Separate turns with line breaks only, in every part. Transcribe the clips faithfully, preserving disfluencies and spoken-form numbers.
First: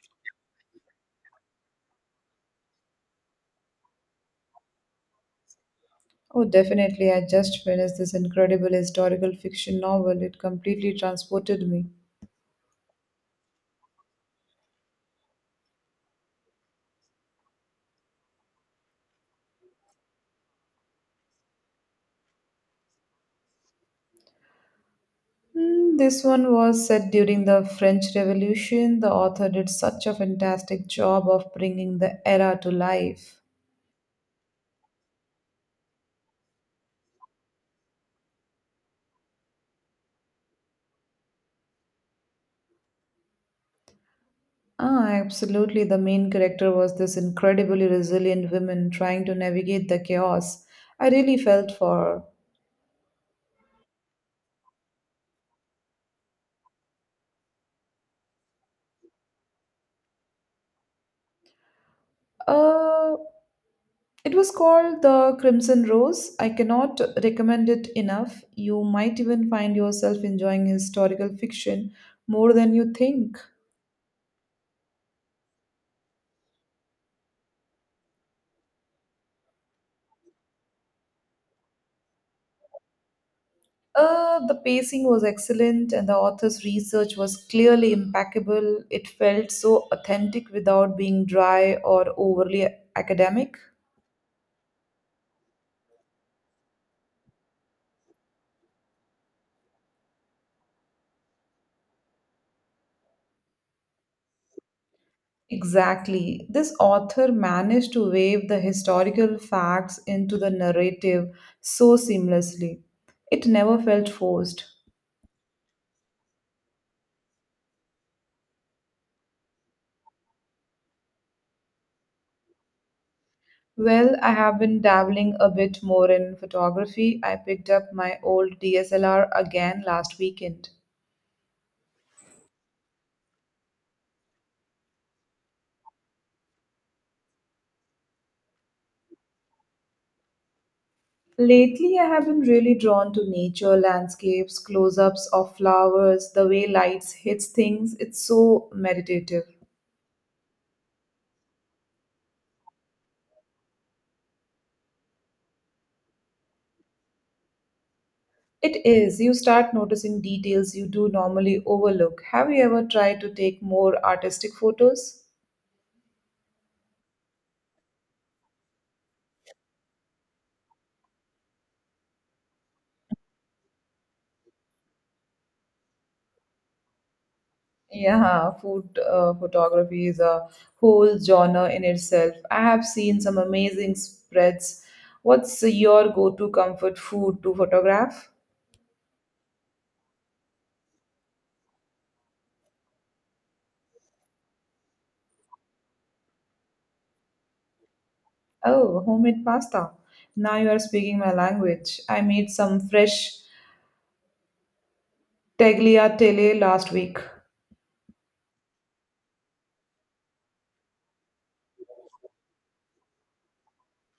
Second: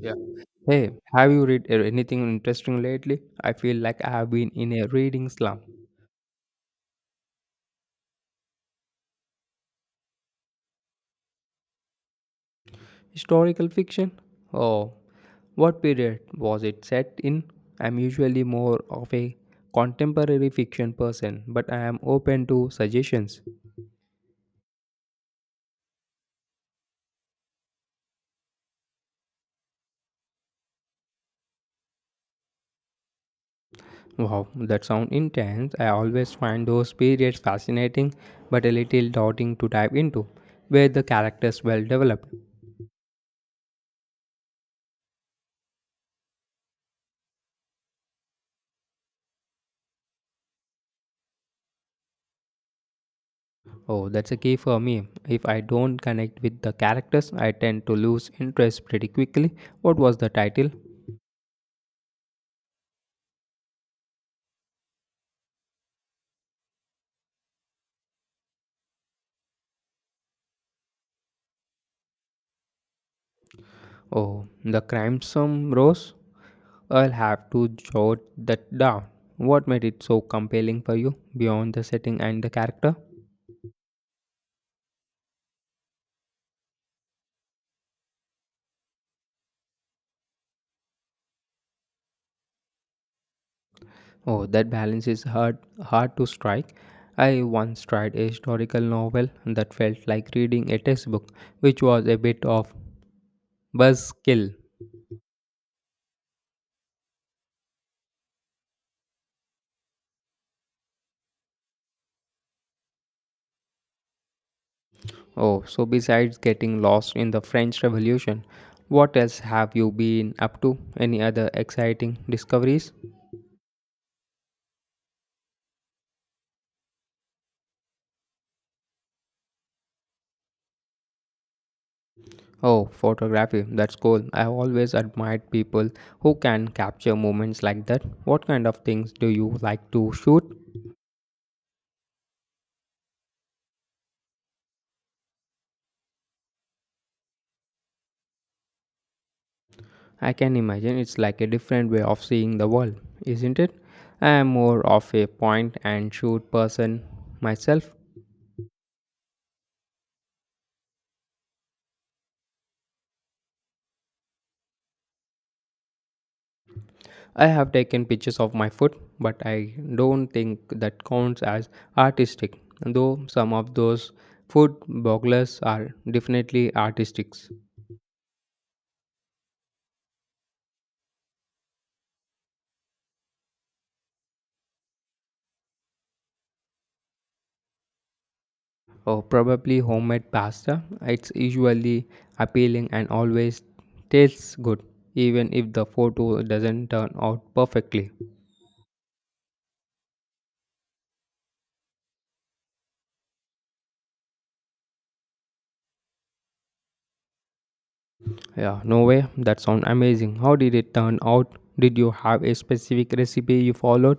Yeah. Hey, have you read uh, anything interesting lately? I feel like I have been in a reading slump.
Oh, definitely. I just finished this incredible historical fiction novel. It completely transported me.
Historical fiction? Oh, what period was it set in? I'm usually more of a contemporary fiction person, but I am open to suggestions.
Hmm, this one was set during the French Revolution. The author did such a fantastic job of bringing the era to life.
Wow, that sounds intense. I always find those periods fascinating, but a little daunting to dive into, where the characters well developed.
Ah, absolutely. The main character was this incredibly resilient woman trying to navigate the chaos. I really felt for
Oh, that's a key for me. If I don't connect with the characters, I tend to lose interest pretty quickly. What was the title?
her. Uh, It was called The Crimson Rose. I cannot recommend it enough. You might even find yourself enjoying historical fiction more than you think.
Oh, The Crimson Rose? I'll have to jot that down. What made it so compelling for you beyond the setting and the character?
Uh, the pacing was excellent, and the author's research was clearly impeccable. It felt so authentic without being dry or overly academic.
Oh, that balance is hard hard to strike. I once tried a historical novel that felt like reading a textbook, which was a bit of buzzkill.
Exactly. This author managed to weave the historical facts into the narrative so seamlessly. It never felt forced.
Oh, so besides getting lost in the French Revolution, what else have you been up to? Any other exciting discoveries?
Well, I have been dabbling a bit more in photography. I picked up my old D S L R again last weekend.
Oh, photography. That's cool. I have always admired people who can capture moments like that. What kind of things do you like to shoot?
Lately, I have been really drawn to nature, landscapes, close ups of flowers, the way lights hits things. It's so meditative.
I can imagine it's like a different way of seeing the world, isn't it? I am more of a point and shoot person myself.
It is. You start noticing details you do normally overlook. Have you ever tried to take more artistic photos?
I have taken pictures of my food, but I don't think that counts as artistic, though some of those food bloggers are definitely artistic.
Yeah, food uh, photography is a whole genre in itself. I have seen some amazing spreads. What's your go-to comfort food to photograph?
Or probably homemade pasta. It's usually appealing and always tastes good, even if the photo doesn't turn out perfectly.
Oh, homemade pasta. Now you are speaking my language. I made some fresh tagliatelle last week.
Yeah, no way, that sounds amazing. How did it turn out? Did you have a specific recipe you followed?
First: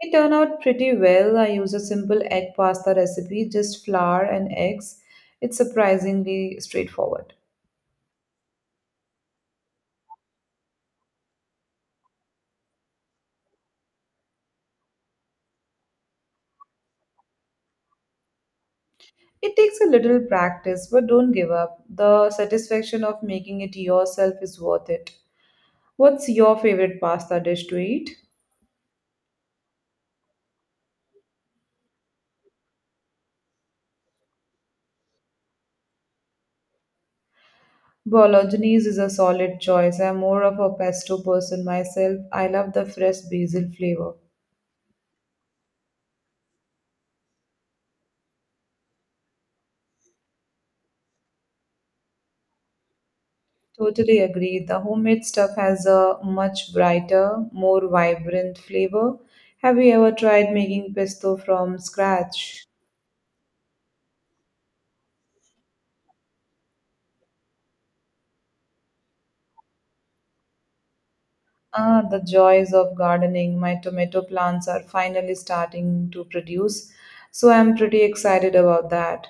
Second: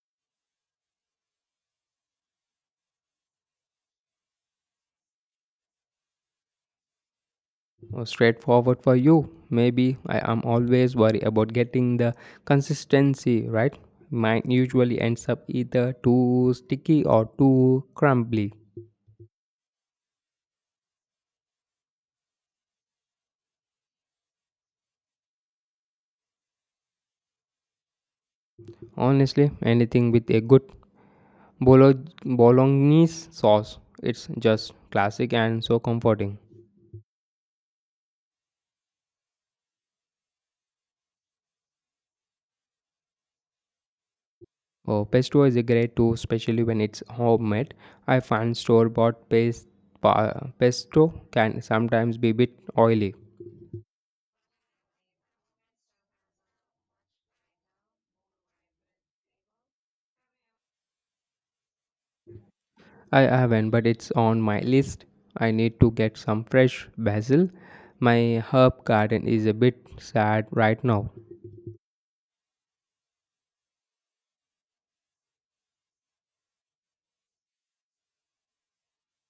It turned out pretty well. I used a simple egg pasta recipe, just flour and eggs. It's surprisingly straightforward.
Uh, straightforward for you. Maybe I am always worried about getting the consistency right. Mine usually ends up either too sticky or too crumbly.
It takes a little practice, but don't give up. The satisfaction of making it yourself is worth it. What's your favorite pasta dish to eat?
Honestly, anything with a good bolo- bolognese sauce, it's just classic and so comforting.
Bolognese is a solid choice. I'm more of a pesto person myself. I love the fresh basil flavor.
Oh, pesto is a great too, especially when it's homemade. I find store-bought paste, pa- pesto can sometimes be a bit oily.
Totally agree. The homemade stuff has a much brighter, more vibrant flavor. Have you ever tried making pesto from scratch?
I haven't, but it's on my list. I need to get some fresh basil. My herb garden is a bit sad right now.
Ah, the joys of gardening. My tomato plants are finally starting to produce, so I'm pretty excited about that.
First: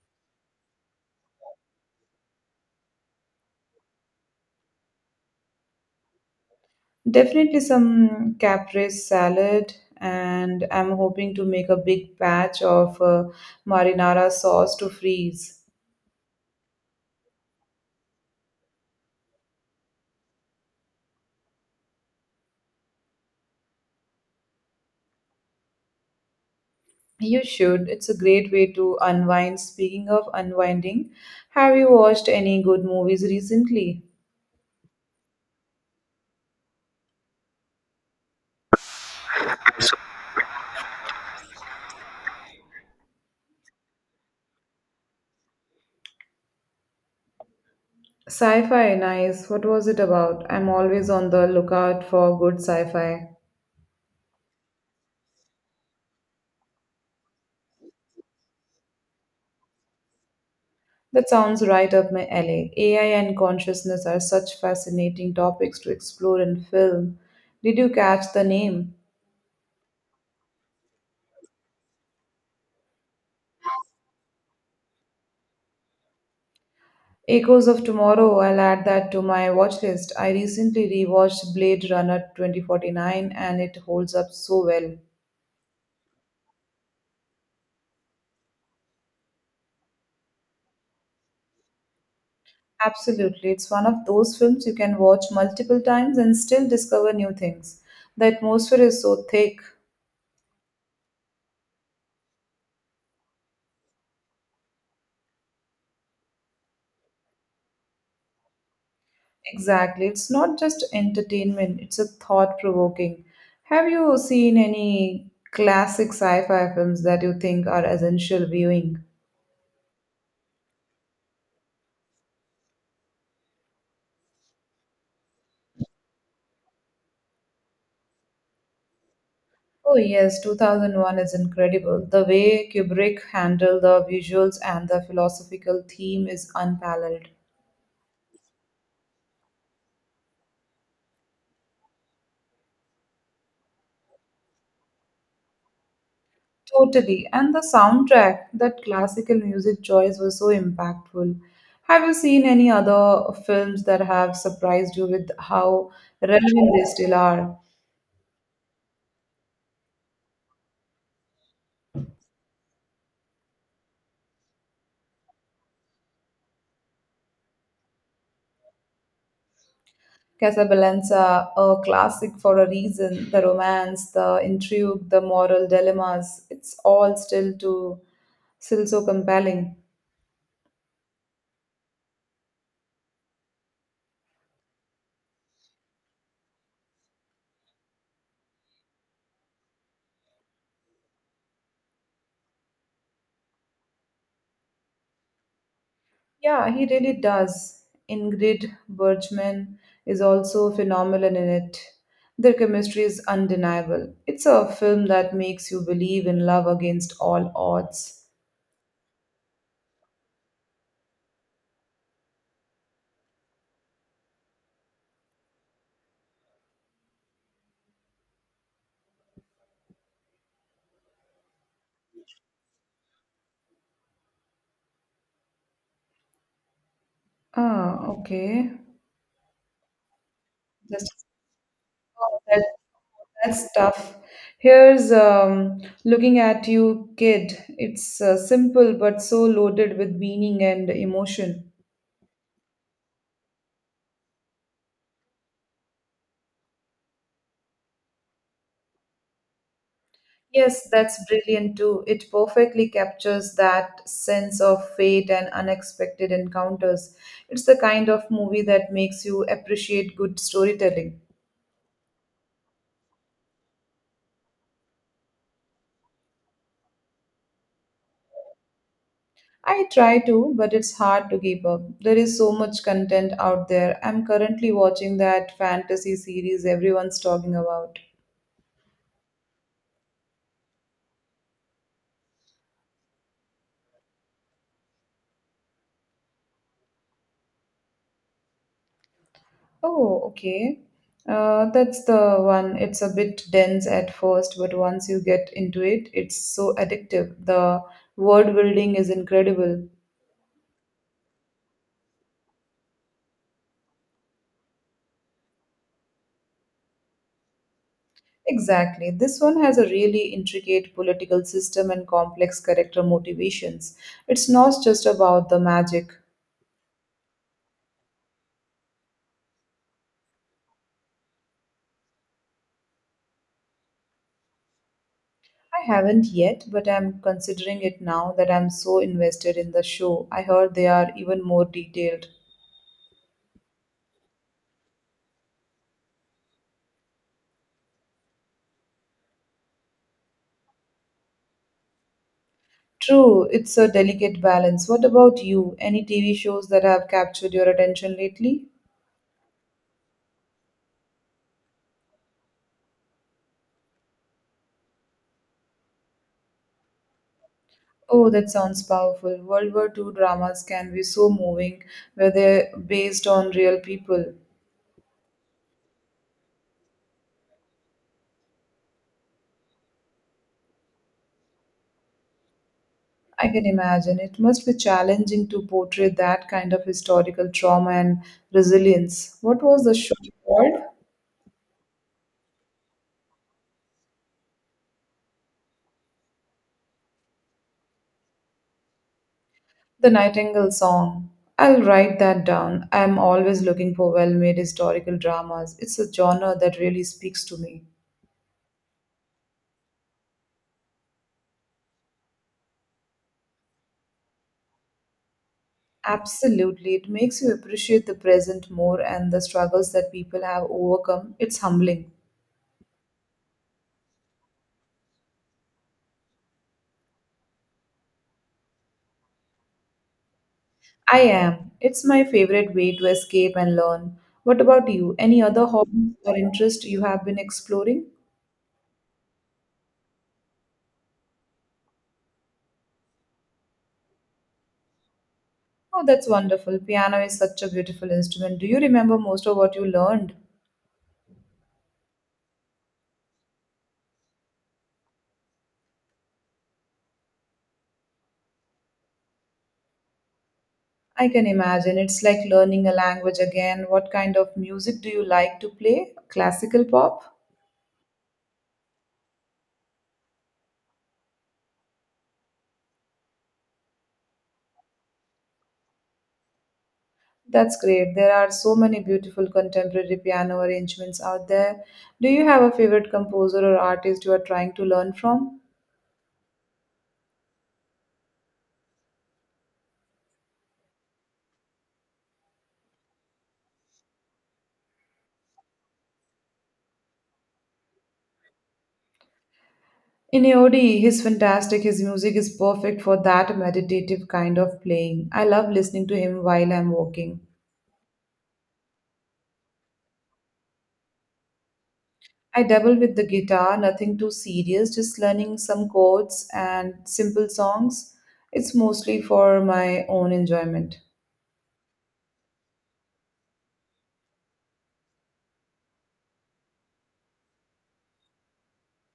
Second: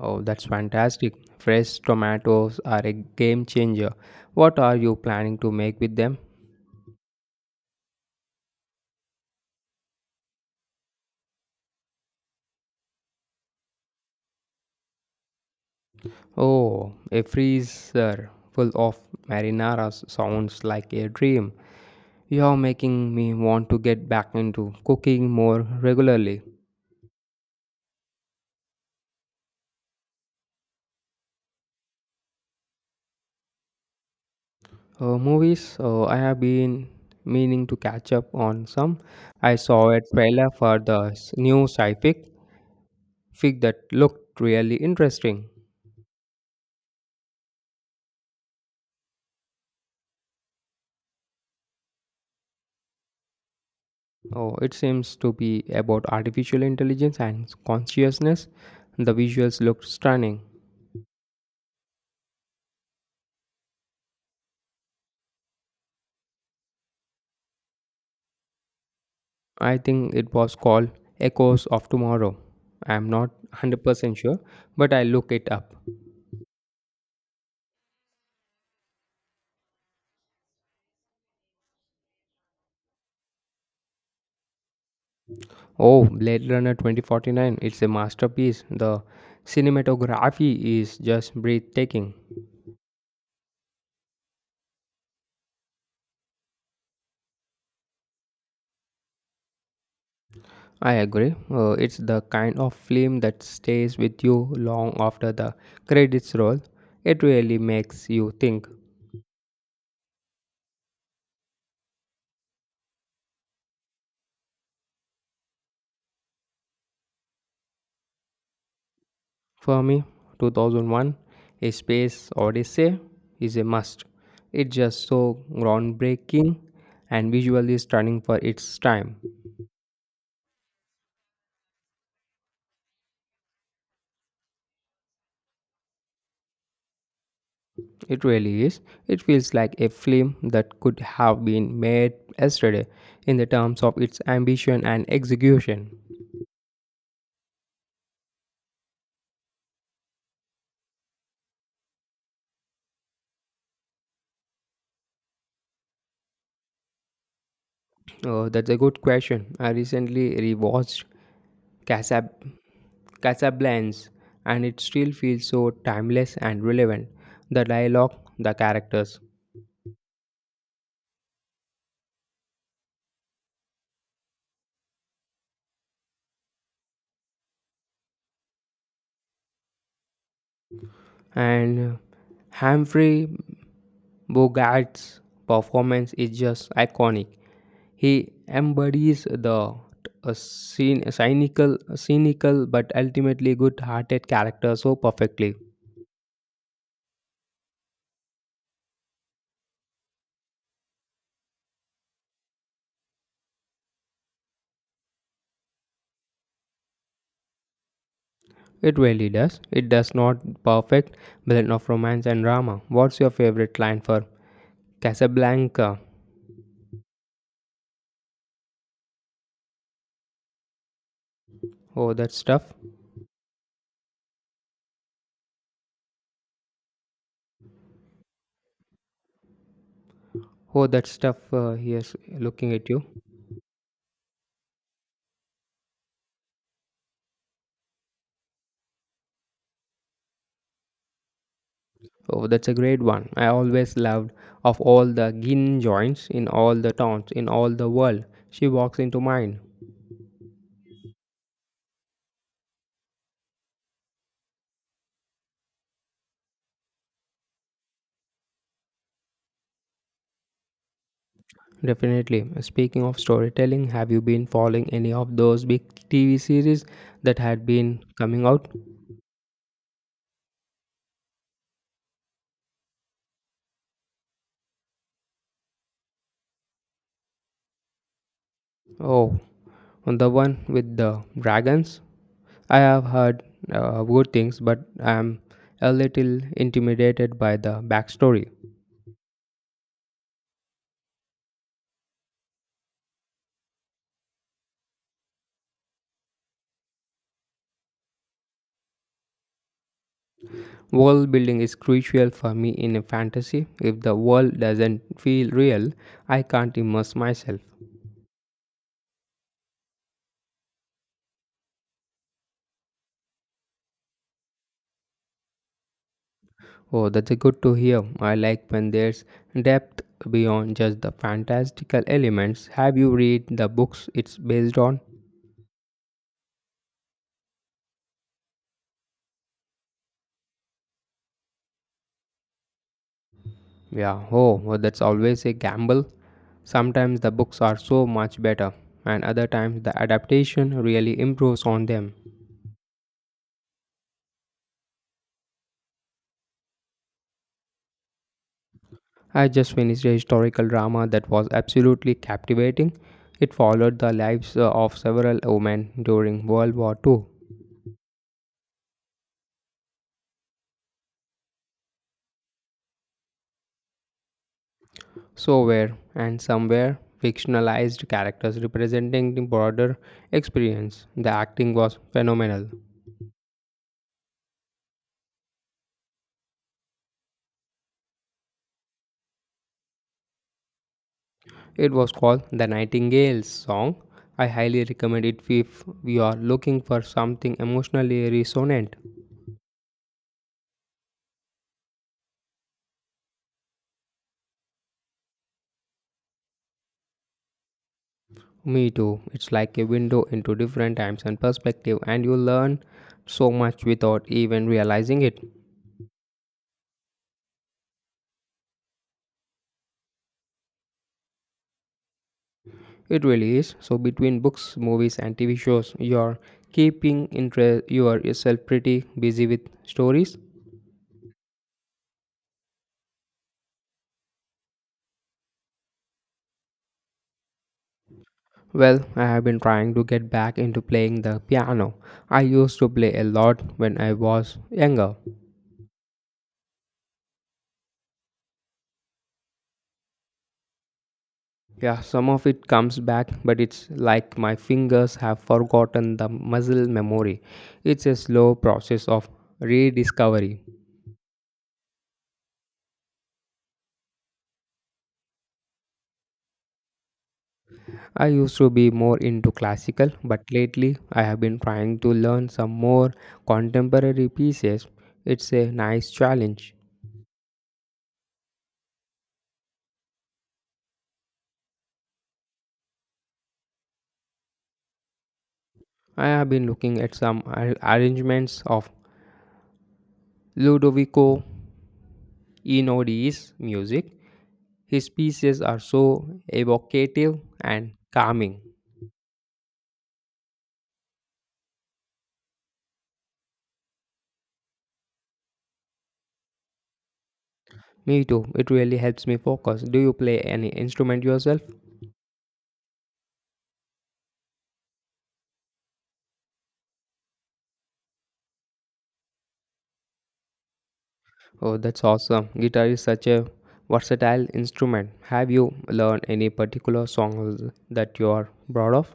Oh, that's fantastic. Fresh tomatoes are a game changer. What are you planning to make with them?
Definitely some caprese salad, and I'm hoping to make a big batch of uh, marinara sauce to freeze.
Oh, a freezer full of marinara s- sounds like a dream. You're making me want to get back into cooking more regularly.
You should. It's a great way to unwind. Speaking of unwinding, have you watched any good movies recently?
Uh, movies, uh, I have been meaning to catch up on some. I saw a trailer for the s- new sci-fi fic that looked really interesting.
Sci fi, nice. What was it about? I'm always on the lookout for good sci fi.
Oh, it seems to be about artificial intelligence and consciousness. The visuals looked stunning.
That sounds right up my alley. A I and consciousness are such fascinating topics to explore in film. Did you catch the name?
I think it was called Echoes of Tomorrow. I'm not one hundred percent sure, but I look it up.
Echoes of Tomorrow, I'll add that to my watch list. I recently rewatched Blade Runner twenty forty-nine, and it holds up so well.
Oh, Blade Runner twenty forty-nine, it's a masterpiece. The cinematography is just breathtaking.
Absolutely, it's one of those films you can watch multiple times and still discover new things. The atmosphere is so thick.
I agree. Uh, it's the kind of film that stays with you long after the credits roll. It really makes you think.
Exactly. It's not just entertainment, it's a thought provoking. Have you seen any classic sci fi films that you think are essential viewing?
For me, two thousand one A Space Odyssey is a must. It's just so groundbreaking and visually stunning for its time.
Oh, yes, two thousand one is incredible. The way Kubrick handled the visuals and the philosophical theme is unparalleled.
It really is. It feels like a film that could have been made yesterday in the terms of its ambition and execution.
Totally. And the soundtrack, that classical music choice was so impactful. Have you seen any other films that have surprised you with how relevant they still are?
Uh, that's a good question. I recently rewatched Casab- Casablanca, and it still feels so timeless and relevant. The dialogue, the characters,
Casablanca, a classic for a reason. The romance, the intrigue, the moral dilemmas, it's all still to still so compelling.
and Humphrey Bogart's performance is just iconic. He embodies the a cyn- cynical, cynical but ultimately good-hearted character so perfectly.
Yeah, he really does. Ingrid Bergman is also phenomenal in it. Their chemistry is undeniable. It's a film that makes you believe in love against all odds.
It really does. It does not perfect blend of romance and drama. What's your favorite line for Casablanca? Oh, that's tough.
Ah, okay.
Oh, that
Just
stuff uh, he is
oh, that,
looking at you.
that's tough. Here's um, looking at you, kid. It's uh, simple but so loaded with meaning and emotion.
Oh, that's a great one. I always loved of all the gin joints in all the towns in all the world. She walks into mine.
Yes, that's brilliant too. It perfectly captures that sense of fate and unexpected encounters. It's the kind of movie that makes you appreciate good storytelling.
Definitely. Speaking of storytelling, have you been following any of those big T V series that had been coming out?
I try to, but it's hard to keep up. There is so much content out there. I'm currently watching that fantasy series everyone's talking about.
Oh, on the one with the dragons. I have heard uh, good things, but I'm a little intimidated by the backstory.
Oh, okay. Uh, that's the one. It's a bit dense at first, but once you get into it, it's so addictive. The word building is incredible.
World building is crucial for me in a fantasy. If the world doesn't feel real, I can't immerse myself.
Exactly. This one has a really intricate political system and complex character motivations. It's not just about the magic.
Oh, that's a good to hear. I like when there's depth beyond just the fantastical elements. Have you read the books it's based on?
I haven't yet, but I'm considering it now that I'm so invested in the show. I heard they are even more detailed.
Yeah, oh, well, that's always a gamble. Sometimes the books are so much better, and other times the adaptation really improves on them.
True, it's a delicate balance. What about you? Any T V shows that have captured your attention lately?
I just finished a historical drama that was absolutely captivating. It followed the lives uh, of several women during World War two.
Oh, that sounds powerful. World War second dramas can be so moving, where they're based on real people.
So were and some were fictionalized characters representing the broader experience. The acting was phenomenal.
I can imagine. It must be challenging to portray that kind of historical trauma and resilience. What was the show called?
It was called The Nightingale's Song. I highly recommend it if you are looking for something emotionally resonant.
The Nightingale Song. I'll write that down. I'm always looking for well made historical dramas. It's a genre that really speaks to me.
Me too. It's like a window into different times and perspective, and you learn so much without even realizing it.
Absolutely. It makes you appreciate the present more and the struggles that people have overcome. It's humbling.
It really is. So between books, movies, and T V shows, you're keeping interest yourself pretty busy with stories.
I am. It's my favorite way to escape and learn. What about you? Any other hobbies or interest you have been exploring?
Well, I have been trying to get back into playing the piano. I used to play a lot when I was younger.
Oh, that's wonderful. Piano is such a beautiful instrument. Do you remember most of what you learned?
Yeah, some of it comes back, but it's like my fingers have forgotten the muscle memory. It's a slow process of rediscovery.
I can imagine. It's like learning a language again. What kind of music do you like to play? Classical pop?
I used to be more into classical, but lately I have been trying to learn some more contemporary pieces. It's a nice challenge.
That's great. There are so many beautiful contemporary piano arrangements out there. Do you have a favorite composer or artist you are trying to learn from?
I have been looking at some ar- arrangements of Ludovico Einaudis music. His pieces are so evocative and calming.
Inaudi, he's fantastic. His music is perfect for that meditative kind of playing. I love listening to him while I'm walking.
Me too. It really helps me focus. Do you play any instrument yourself?
I dabble with the guitar, nothing too serious, just learning some chords and simple songs. It's mostly for my own enjoyment.
Oh, that's awesome. Guitar is such a versatile instrument. Have you learned any particular songs that you are proud of?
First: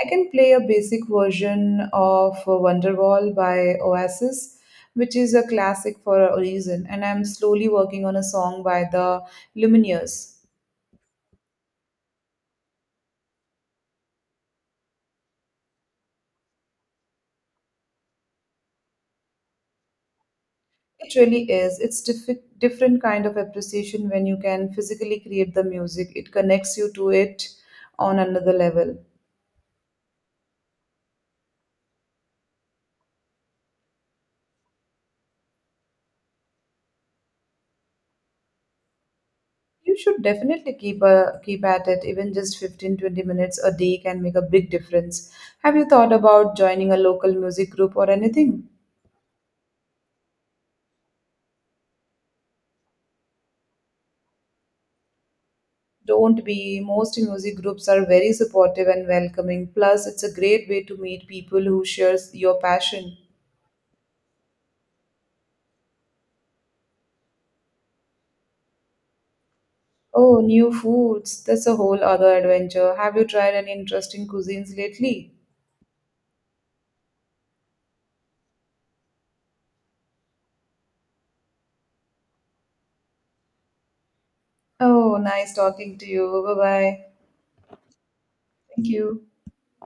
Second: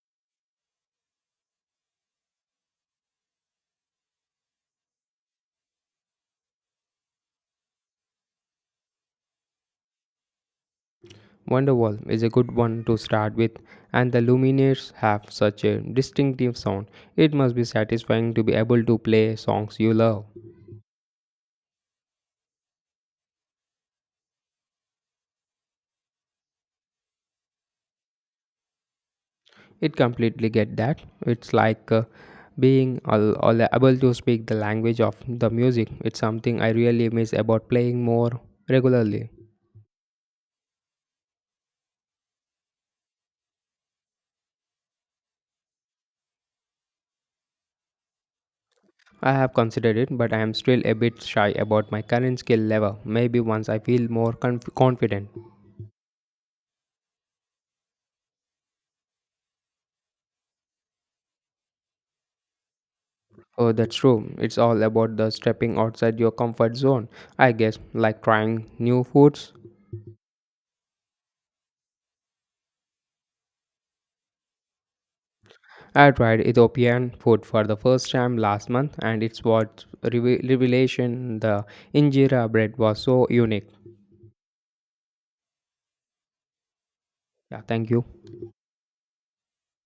I can play a basic version of uh, Wonderwall by Oasis, which is a classic for a reason, and I'm slowly working on a song by the Lumineers.
Wonderwall is a good one to start with, and the Lumineers have such a distinctive sound. It must be satisfying to be able to play songs you love.
It really is. It's diff- different kind of appreciation when you can physically create the music. It connects you to it on another level.
It completely get that. It's like uh, being all, all able to speak the language of the music. It's something I really miss about playing more regularly.
You should definitely keep a, keep at it. Even just fifteen twenty minutes a day can make a big difference. Have you thought about joining a local music group or anything?
I have considered it, but I am still a bit shy about my current skill level. Maybe once I feel more conf- confident.
Don't be. Most music groups are very supportive and welcoming. Plus, it's a great way to meet people who share your passion.
Oh, that's true. It's all about the stepping outside your comfort zone. I guess like trying new foods.
Oh, new foods. That's a whole other adventure. Have you tried any interesting cuisines lately?
I tried Ethiopian food for the first time last month, and it's what reve- revelation. The injera bread was so unique.
Oh, nice talking to you. Bye bye.
Yeah, thank you.
Thank you.